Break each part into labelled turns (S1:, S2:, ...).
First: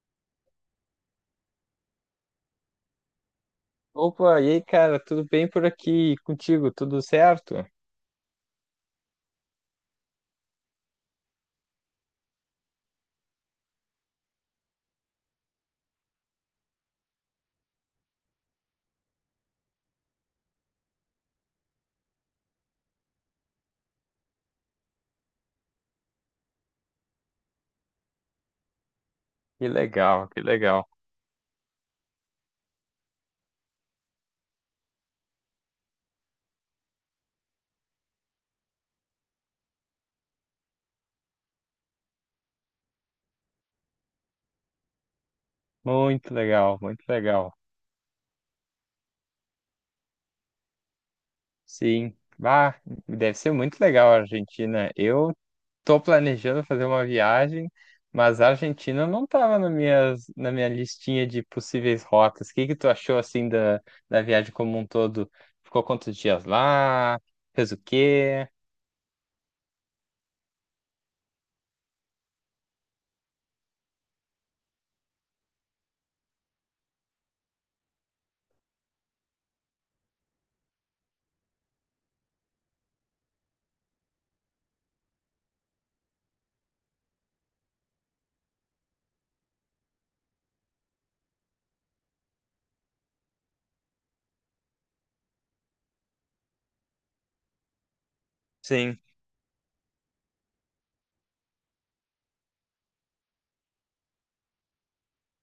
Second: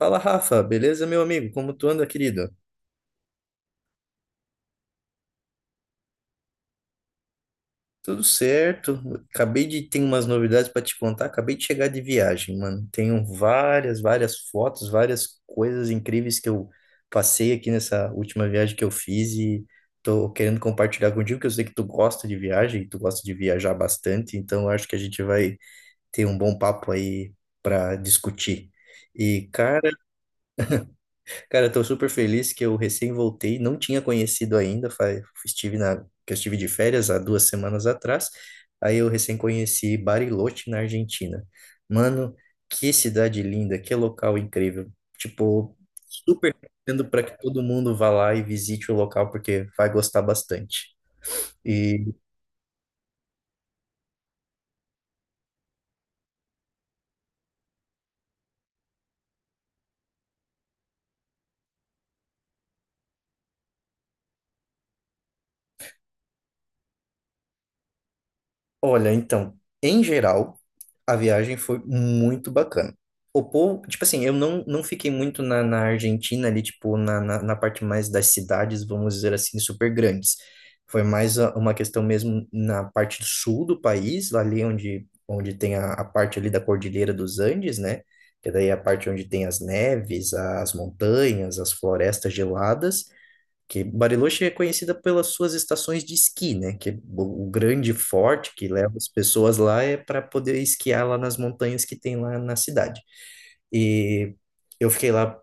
S1: Fala, Rafa, beleza, meu amigo? Como tu anda, querido?
S2: Opa, e aí, cara, tudo bem por aqui. E contigo? Tudo certo?
S1: Tudo certo. Acabei de ter umas novidades pra te contar. Acabei de chegar de viagem, mano. Tenho várias fotos, várias coisas incríveis que eu passei aqui nessa última viagem que eu fiz e tô querendo compartilhar contigo, que eu sei que tu gosta de viagem, tu gosta de viajar bastante, então eu acho que a gente vai ter um bom papo aí pra discutir. E,
S2: Que
S1: cara,
S2: legal, que legal.
S1: Cara, eu tô super feliz que eu recém voltei, não tinha conhecido ainda, que eu estive de férias há 2 semanas atrás, aí eu recém conheci Bariloche, na Argentina. Mano, que cidade linda, que local incrível. Tipo,
S2: Muito
S1: super
S2: legal, muito
S1: recomendo para que
S2: legal.
S1: todo mundo vá lá e visite o local, porque vai gostar bastante.
S2: Sim. Bah, deve ser muito legal a Argentina. Eu tô planejando fazer uma viagem, mas a Argentina não tava na minha listinha de possíveis rotas. O que que tu achou, assim, da viagem como um todo? Ficou quantos dias lá? Fez o quê?
S1: Olha, então, em geral, a viagem foi muito bacana. O povo, tipo assim, eu não fiquei muito na Argentina ali, tipo, na parte mais das cidades, vamos dizer assim, super grandes. Foi mais uma questão mesmo na parte do sul do país, ali onde tem a parte ali da Cordilheira dos Andes, né? Que daí é a parte onde tem as neves, as montanhas, as florestas geladas que Bariloche é conhecida pelas suas estações de esqui, né? Que é o grande forte que leva
S2: Sim,
S1: as pessoas lá é para poder esquiar lá nas montanhas que tem lá na cidade. E eu fiquei lá,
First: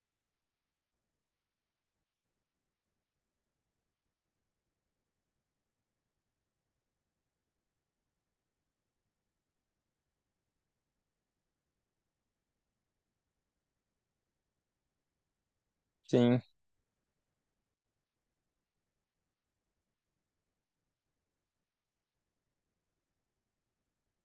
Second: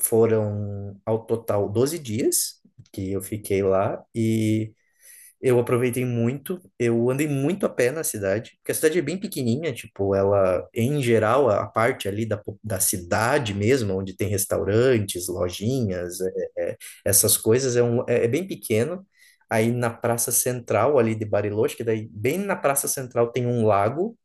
S1: foram ao total 12 dias que eu fiquei lá e eu aproveitei muito, eu andei muito a pé na cidade, porque a cidade é bem pequenininha, tipo, ela, em geral, a parte ali da cidade mesmo, onde tem restaurantes, lojinhas,
S2: sim.
S1: é, é, essas coisas, é bem pequeno. Aí na Praça Central ali de Bariloche, que daí bem na Praça Central tem um lago,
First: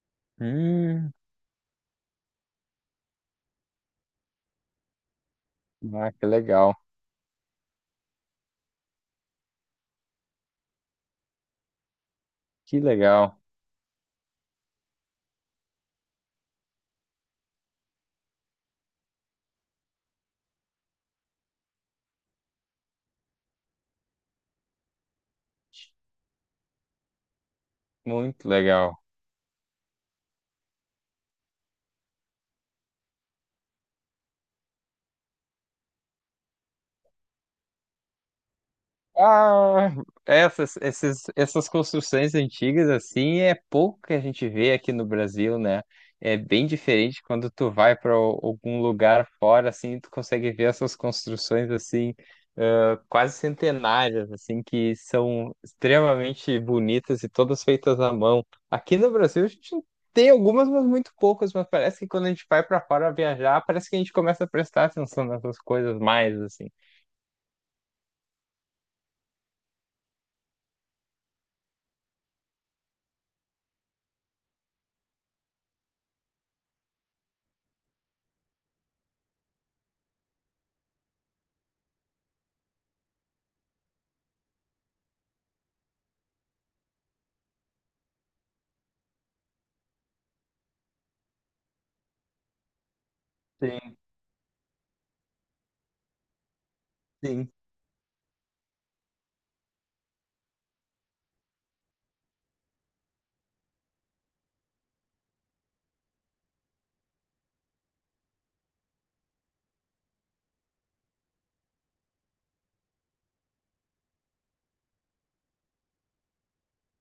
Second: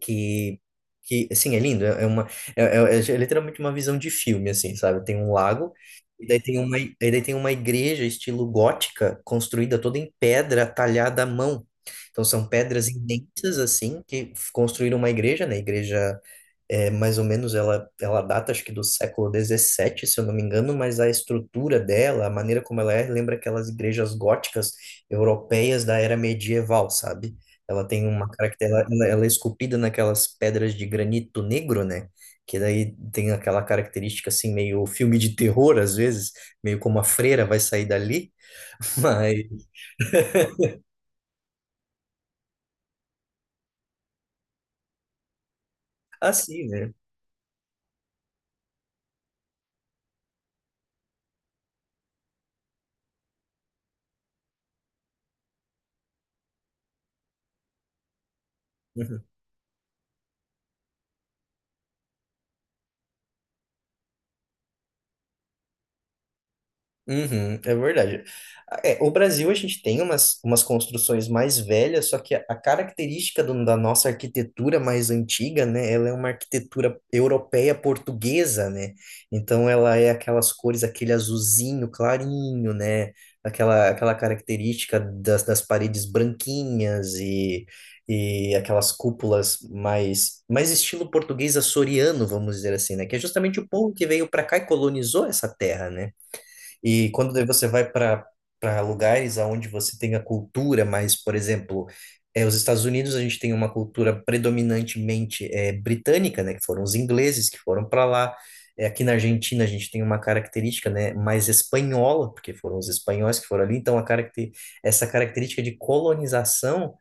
S1: que
S2: Hum.
S1: que assim é lindo, é é uma é, é- é é literalmente uma visão de filme, assim, sabe? Tem um lago,
S2: Ah,
S1: e daí tem uma igreja estilo gótica construída toda em pedra talhada à mão. Então são
S2: que
S1: pedras
S2: legal,
S1: imensas assim que construíram uma igreja, né? Igreja, é, mais ou menos ela, ela data, acho que do século XVII, se eu não me engano, mas a estrutura dela, a maneira como ela é, lembra aquelas igrejas góticas europeias da era medieval, sabe? Ela tem uma
S2: muito
S1: característica,
S2: legal.
S1: ela é esculpida naquelas pedras de granito negro, né? Que daí tem aquela característica assim, meio filme de terror, às vezes, meio como a freira vai sair dali, mas
S2: Ah, essas construções antigas, assim, é pouco que a gente vê aqui no Brasil, né? É bem
S1: assim, né?
S2: diferente quando tu vai para algum lugar fora, assim, tu consegue ver essas construções, assim, ah, quase centenárias, assim, que são extremamente bonitas e todas feitas à mão. Aqui no
S1: Uhum.
S2: Brasil, a gente tem algumas, mas muito poucas, mas parece que quando a gente vai para fora viajar, parece que a gente começa a prestar atenção nessas coisas mais, assim.
S1: Uhum, é verdade. Ah, é, o Brasil, a gente tem umas construções mais velhas, só que a característica da nossa arquitetura mais antiga, né, ela é uma arquitetura europeia portuguesa, né? Então ela é aquelas cores, aquele azulzinho clarinho, né? Aquela característica das paredes branquinhas e aquelas cúpulas mais estilo português açoriano, vamos dizer assim, né? Que é justamente o povo
S2: Sim,
S1: que veio para cá e colonizou essa terra, né? E quando daí
S2: sim.
S1: você vai para lugares aonde você tem a cultura, mas, por exemplo, é, os Estados Unidos, a gente tem uma cultura predominantemente é, britânica, né, que foram os ingleses que foram para lá. É, aqui na Argentina, a gente tem uma característica, né, mais espanhola, porque foram os espanhóis que foram ali. Então, a caracter essa característica de colonização,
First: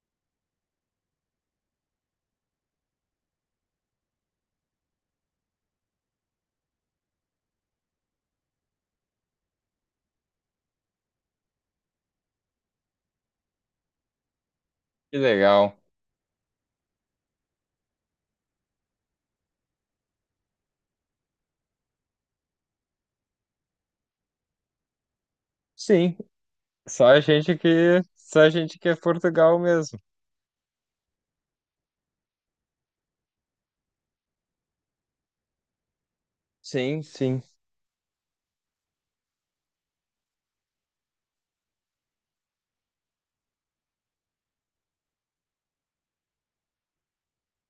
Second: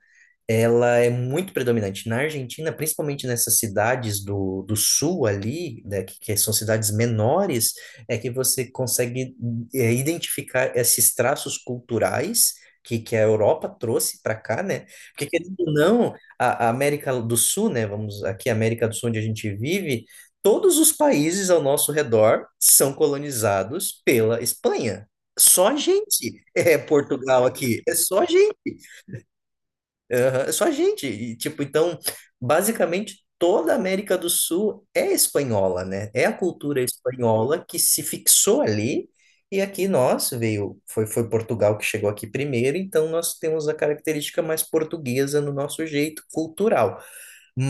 S1: ela é muito predominante. Na Argentina, principalmente nessas cidades do sul ali, né, que são cidades menores, é que você consegue é, identificar esses traços culturais que a Europa trouxe para cá, né?
S2: Que
S1: Porque, querendo ou
S2: legal.
S1: não, a América do Sul, né? Vamos aqui, a América do Sul, onde a gente vive, todos os países ao nosso redor são colonizados pela Espanha. Só a
S2: Sim,
S1: gente é
S2: só a
S1: Portugal
S2: gente
S1: aqui, é
S2: que,
S1: só a
S2: só a
S1: gente.
S2: gente que é Portugal mesmo.
S1: Aham, é só a gente. E, tipo, então, basicamente, toda a América do Sul é espanhola, né? É a cultura
S2: Sim, sim,
S1: espanhola que se fixou ali. E aqui nós veio, foi Portugal que chegou aqui primeiro, então nós temos a característica mais portuguesa no nosso jeito cultural.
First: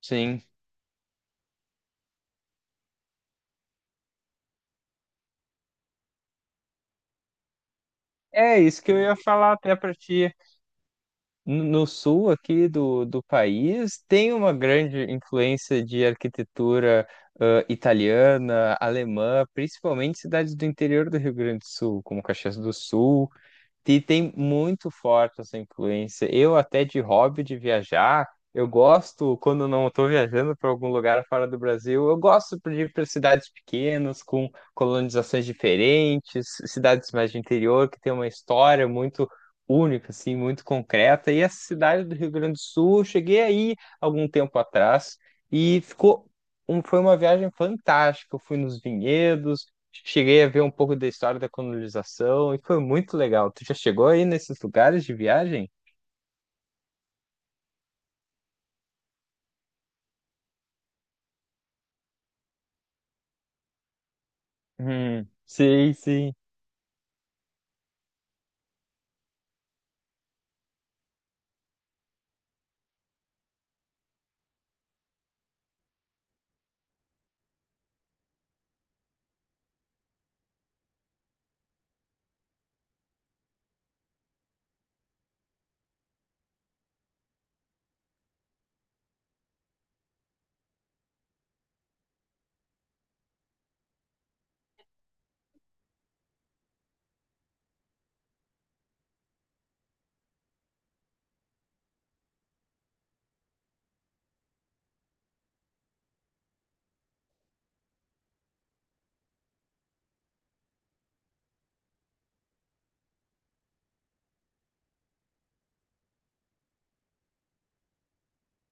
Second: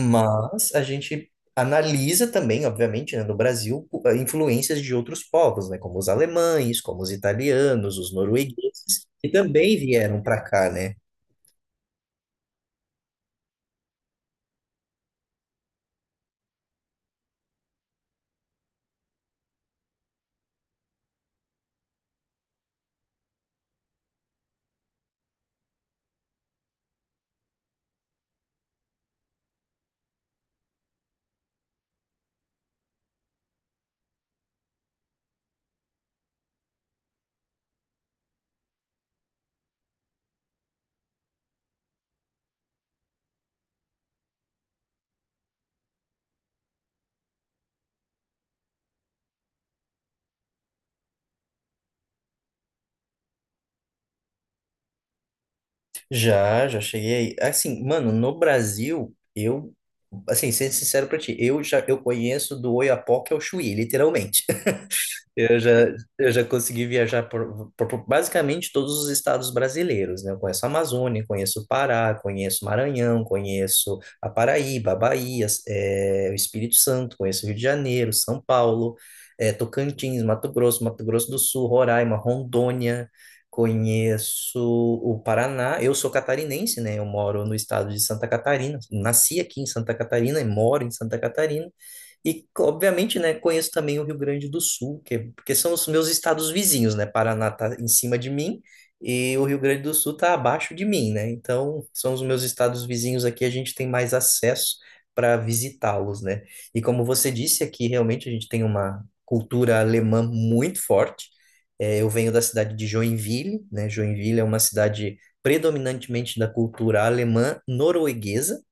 S2: sim.
S1: a gente analisa também, obviamente, né, no Brasil, influências de outros povos, né? Como os alemães, como os italianos, os
S2: É isso que eu
S1: noruegueses,
S2: ia
S1: que
S2: falar até
S1: também
S2: para
S1: vieram
S2: ti.
S1: para cá, né?
S2: No sul aqui do país tem uma grande influência de arquitetura italiana, alemã, principalmente cidades do interior do Rio Grande do Sul, como Caxias do Sul. E tem muito forte essa influência. Eu até de hobby de viajar, eu gosto quando eu não estou viajando para algum lugar fora do Brasil, eu gosto de ir para cidades pequenas com colonizações diferentes, cidades mais de interior que tem uma história muito única, assim, muito concreta. E essa cidade do Rio Grande do Sul, eu cheguei aí algum tempo atrás e foi uma viagem fantástica. Eu fui nos vinhedos, cheguei a ver um pouco da história da colonização e foi muito legal. Tu já chegou aí nesses lugares de viagem?
S1: Já, já cheguei aí. Assim, mano, no Brasil, eu, assim, sendo sincero pra ti, eu conheço do Oiapoque ao Chuí, literalmente.
S2: Hum.
S1: Eu já,
S2: Sim,
S1: eu
S2: sim,
S1: já consegui viajar por basicamente todos os estados brasileiros, né? Eu conheço a Amazônia, conheço o Pará, conheço o Maranhão, conheço a Paraíba, a Bahia, o Espírito Santo, conheço o Rio de Janeiro, São Paulo, Tocantins, Mato Grosso, Mato Grosso do Sul, Roraima, Rondônia, conheço o Paraná. Eu sou catarinense, né? Eu moro no estado de Santa Catarina, nasci aqui em Santa Catarina e moro em Santa Catarina. E, obviamente, né, conheço também o Rio Grande do Sul, que, porque são os meus estados vizinhos, né? Paraná tá em cima de mim e o Rio Grande do Sul tá abaixo de mim, né? Então, são os meus estados vizinhos aqui, a gente tem mais acesso para visitá-los, né? E como você disse aqui, realmente a gente tem uma cultura alemã muito forte. É, eu venho da cidade de Joinville, né? Joinville é uma cidade predominantemente da cultura alemã norueguesa,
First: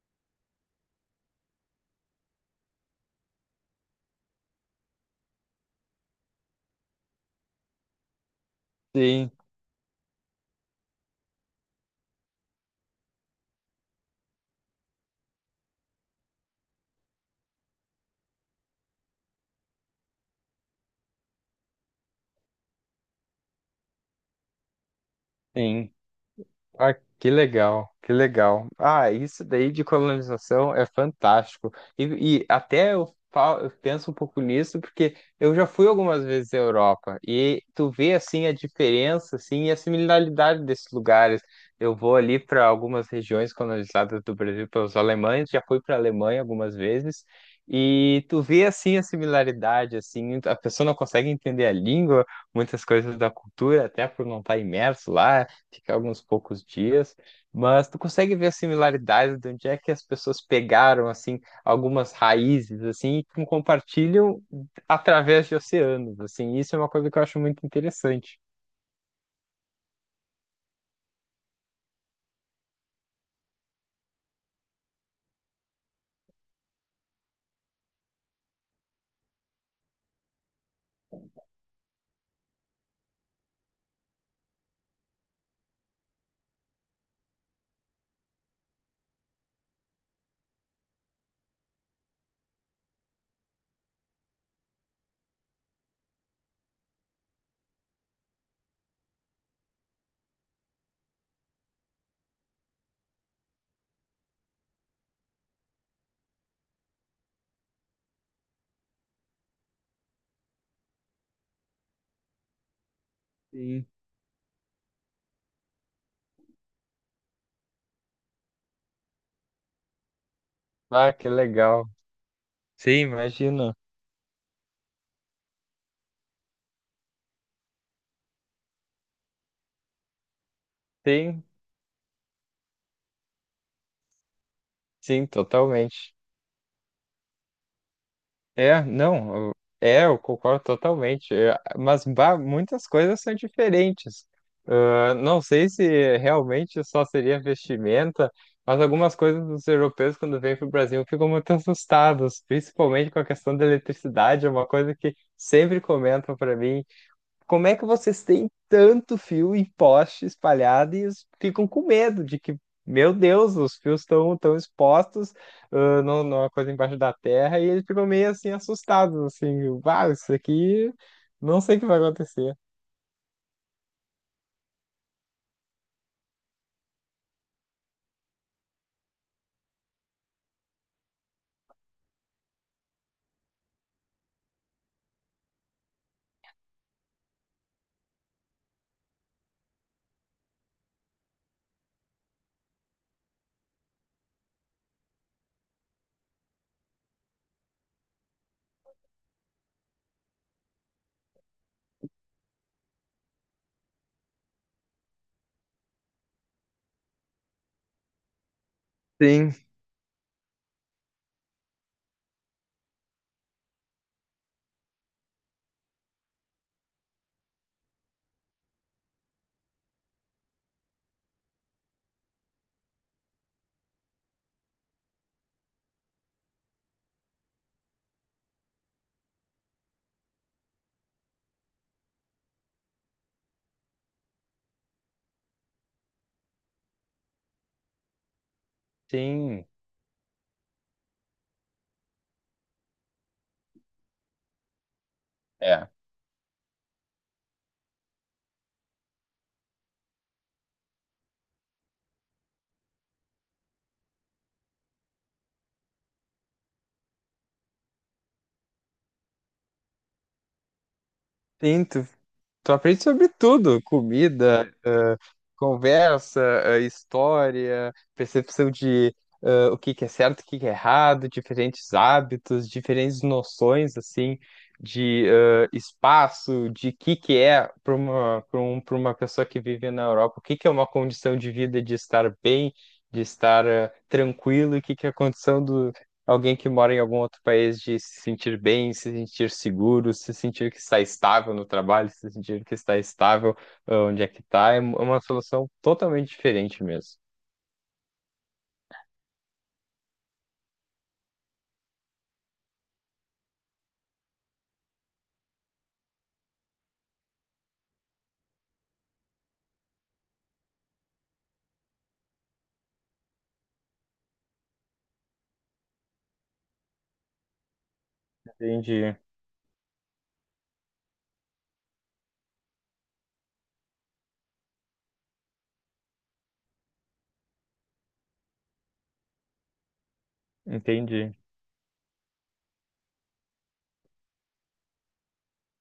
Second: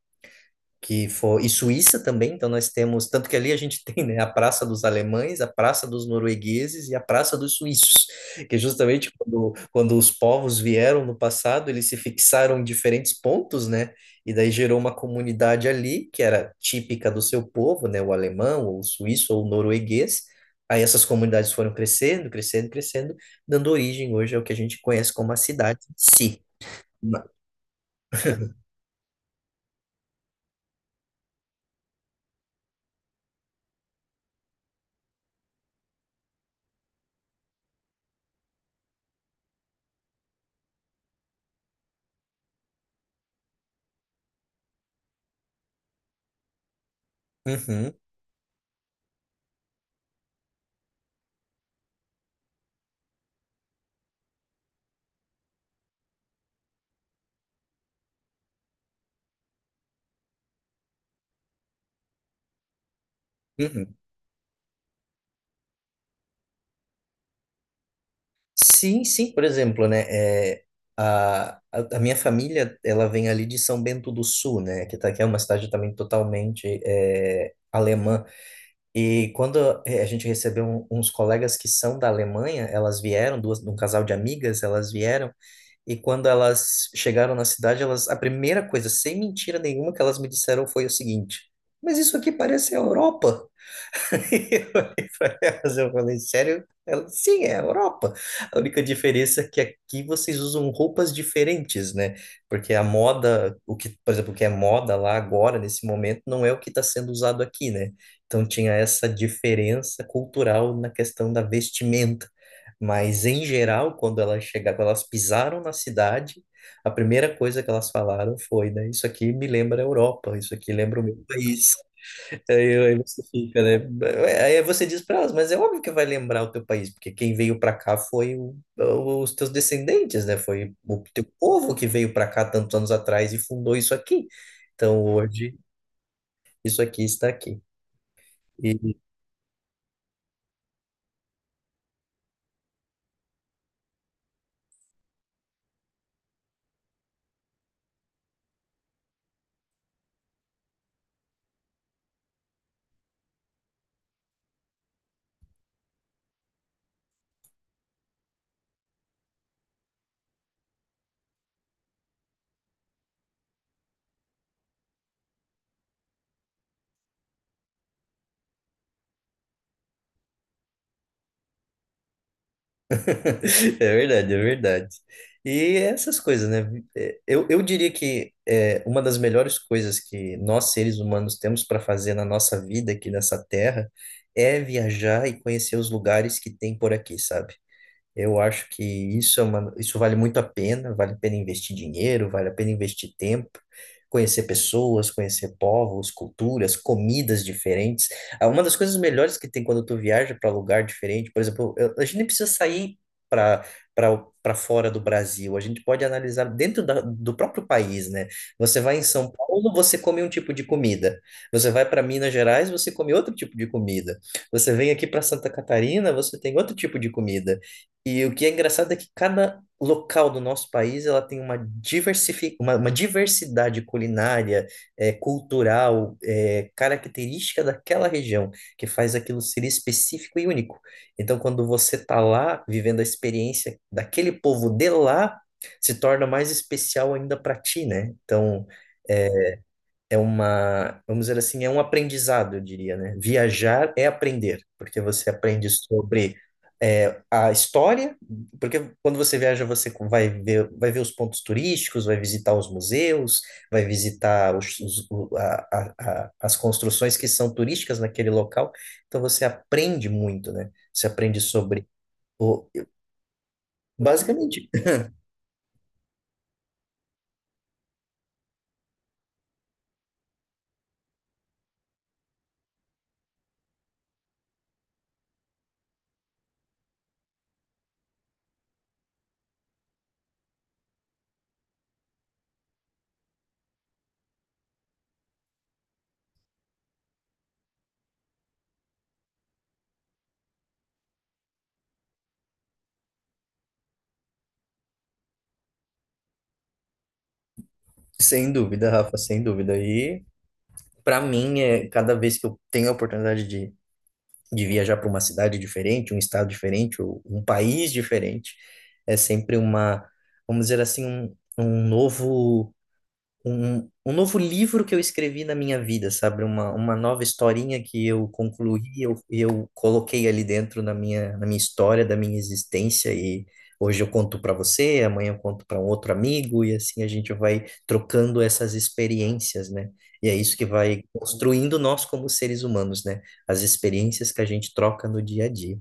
S1: que foi e Suíça também, então nós temos, tanto que ali a gente tem, né, a Praça dos Alemães, a Praça dos Noruegueses e a Praça dos Suíços, que é justamente
S2: sim,
S1: quando os povos vieram no passado, eles se fixaram em diferentes pontos, né, e daí gerou uma comunidade ali que era típica do seu povo, né, o alemão, ou o suíço, ou o norueguês, aí essas comunidades foram crescendo, dando origem hoje ao que a gente conhece como a cidade
S2: sim.
S1: em si.
S2: Ah, que legal, que legal. Ah, isso daí de colonização é fantástico. E até eu, falo, eu penso um pouco nisso, porque eu já fui algumas vezes à Europa e tu vê assim a diferença assim, e a similaridade desses lugares. Eu vou ali para algumas regiões colonizadas do Brasil pelos alemães, já fui para a Alemanha algumas vezes.
S1: Uhum,
S2: E tu vê assim a similaridade, assim, a pessoa não consegue entender a língua, muitas coisas da cultura, até por não estar imerso lá, ficar alguns poucos dias, mas tu consegue ver as similaridades de onde é que as pessoas pegaram assim algumas raízes assim e
S1: uhum.
S2: compartilham através de oceanos, assim. Isso é uma coisa que eu acho muito interessante.
S1: Sim, sim, por exemplo, né, é, a minha família, ela vem ali de São Bento do Sul, né, que é uma cidade também totalmente é, alemã, e quando é, a gente recebeu uns colegas que são da Alemanha, elas vieram, duas, um casal de amigas, elas vieram, e quando elas chegaram na cidade, elas, a primeira coisa, sem mentira nenhuma, que elas me disseram foi o seguinte, mas isso aqui parece a Europa. Eu olhei pra elas, eu falei, sério? Ela, sim, é a Europa. A única diferença é que aqui vocês usam roupas diferentes, né? Porque a moda, o que, por exemplo, o que é moda lá agora, nesse momento, não é o que está sendo usado aqui, né? Então tinha essa diferença cultural na questão da vestimenta. Mas em
S2: Sim.
S1: geral, quando elas chegaram, quando elas pisaram na cidade, a primeira coisa que elas falaram foi, né? Isso aqui me lembra a Europa, isso aqui lembra o
S2: Ah,
S1: meu
S2: que
S1: país.
S2: legal.
S1: Aí, aí
S2: Sim,
S1: você fica,
S2: imagina.
S1: né? É, aí você diz para elas, mas é óbvio que vai lembrar o teu país, porque quem veio para cá foi os teus descendentes, né? Foi o teu
S2: Sim,
S1: povo que veio para cá tantos anos atrás e fundou isso aqui. Então
S2: sim,
S1: hoje
S2: totalmente.
S1: isso aqui está aqui.
S2: É,
S1: E-
S2: não, eu- é, eu concordo totalmente. Mas bah, muitas coisas são diferentes. Ah, não sei se realmente só seria vestimenta, mas algumas coisas dos europeus, quando vêm para o Brasil, ficam muito assustados, principalmente com a questão da eletricidade. É uma coisa que sempre comentam para mim. Como é que vocês têm tanto fio e poste espalhado e ficam com medo de que, meu Deus, os fios estão tão expostos, ah, numa coisa embaixo da terra, e eles ficam meio assim assustados, assim, uau, isso aqui não sei o que vai acontecer.
S1: É verdade, é verdade. E essas coisas, né? É, eu diria que é, uma das melhores coisas que nós, seres humanos, temos para fazer na nossa vida aqui nessa terra é viajar e conhecer os lugares que tem por aqui, sabe? Eu acho que isso é uma, isso vale muito a pena, vale a pena investir dinheiro, vale a pena investir tempo, conhecer pessoas, conhecer povos, culturas, comidas diferentes. Ah, uma das coisas melhores que tem quando tu viaja para lugar diferente, por exemplo, a gente nem precisa sair para para fora do Brasil, a gente pode analisar dentro da, do próprio país, né? Você vai em São
S2: Sim,
S1: Paulo, você come um tipo de comida. Você vai para Minas Gerais, você come outro tipo de comida. Você vem aqui para Santa Catarina, você tem outro tipo de comida. E o que é engraçado é que cada local do nosso país ela tem uma, uma diversidade culinária, cultural, característica daquela região, que faz aquilo ser específico e único. Então, quando você está lá vivendo a experiência daquele povo de lá, se torna mais especial ainda para ti, né? Então,
S2: sim.
S1: é uma, vamos dizer assim, é um aprendizado, eu diria, né? Viajar é aprender, porque você aprende
S2: É.
S1: sobre é, a história, porque quando você viaja, você vai ver os pontos turísticos, vai visitar os museus, vai visitar as construções que são turísticas naquele local, então você aprende muito, né? Você aprende
S2: Sim,
S1: sobre
S2: tu
S1: o,
S2: Tu aprende sobre tudo,
S1: basicamente,
S2: comida, conversa, história, percepção de o que que é certo, o que que é errado, diferentes hábitos, diferentes noções assim de espaço, de que é para uma para uma pessoa que vive na Europa, o que que é uma condição de vida de estar bem, de estar tranquilo, e o que que é a condição do alguém que mora em algum outro país de se sentir bem, se sentir seguro, se sentir que está estável no trabalho, se sentir que está estável, ah, onde é que está, é uma solução totalmente diferente mesmo.
S1: sem dúvida, Rafa, sem dúvida. E para mim, é, cada vez que eu tenho a oportunidade de viajar para uma cidade diferente, um estado diferente, ou um país diferente, é sempre uma, vamos dizer assim, um novo livro que eu escrevi na minha vida, sabe? Uma nova historinha que eu concluí,
S2: Entendi,
S1: eu coloquei ali dentro na minha história, da minha existência, e hoje eu conto para você, amanhã eu conto para um outro amigo, e assim a gente vai trocando essas experiências, né? E é isso que vai
S2: entendi.
S1: construindo nós como seres humanos, né? As experiências que a gente troca no dia a dia.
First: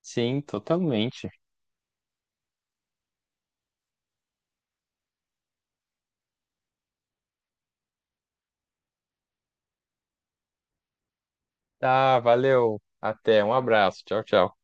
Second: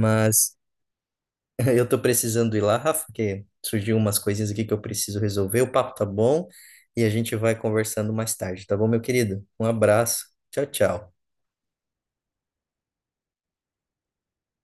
S2: Sim, totalmente.
S1: Eu tô precisando ir lá, Rafa, que surgiu umas coisinhas aqui que eu preciso resolver. O papo tá bom e a gente vai conversando mais tarde, tá bom, meu querido? Um abraço. Tchau, tchau.
S2: Tá, valeu. Até, um abraço. Tchau, tchau.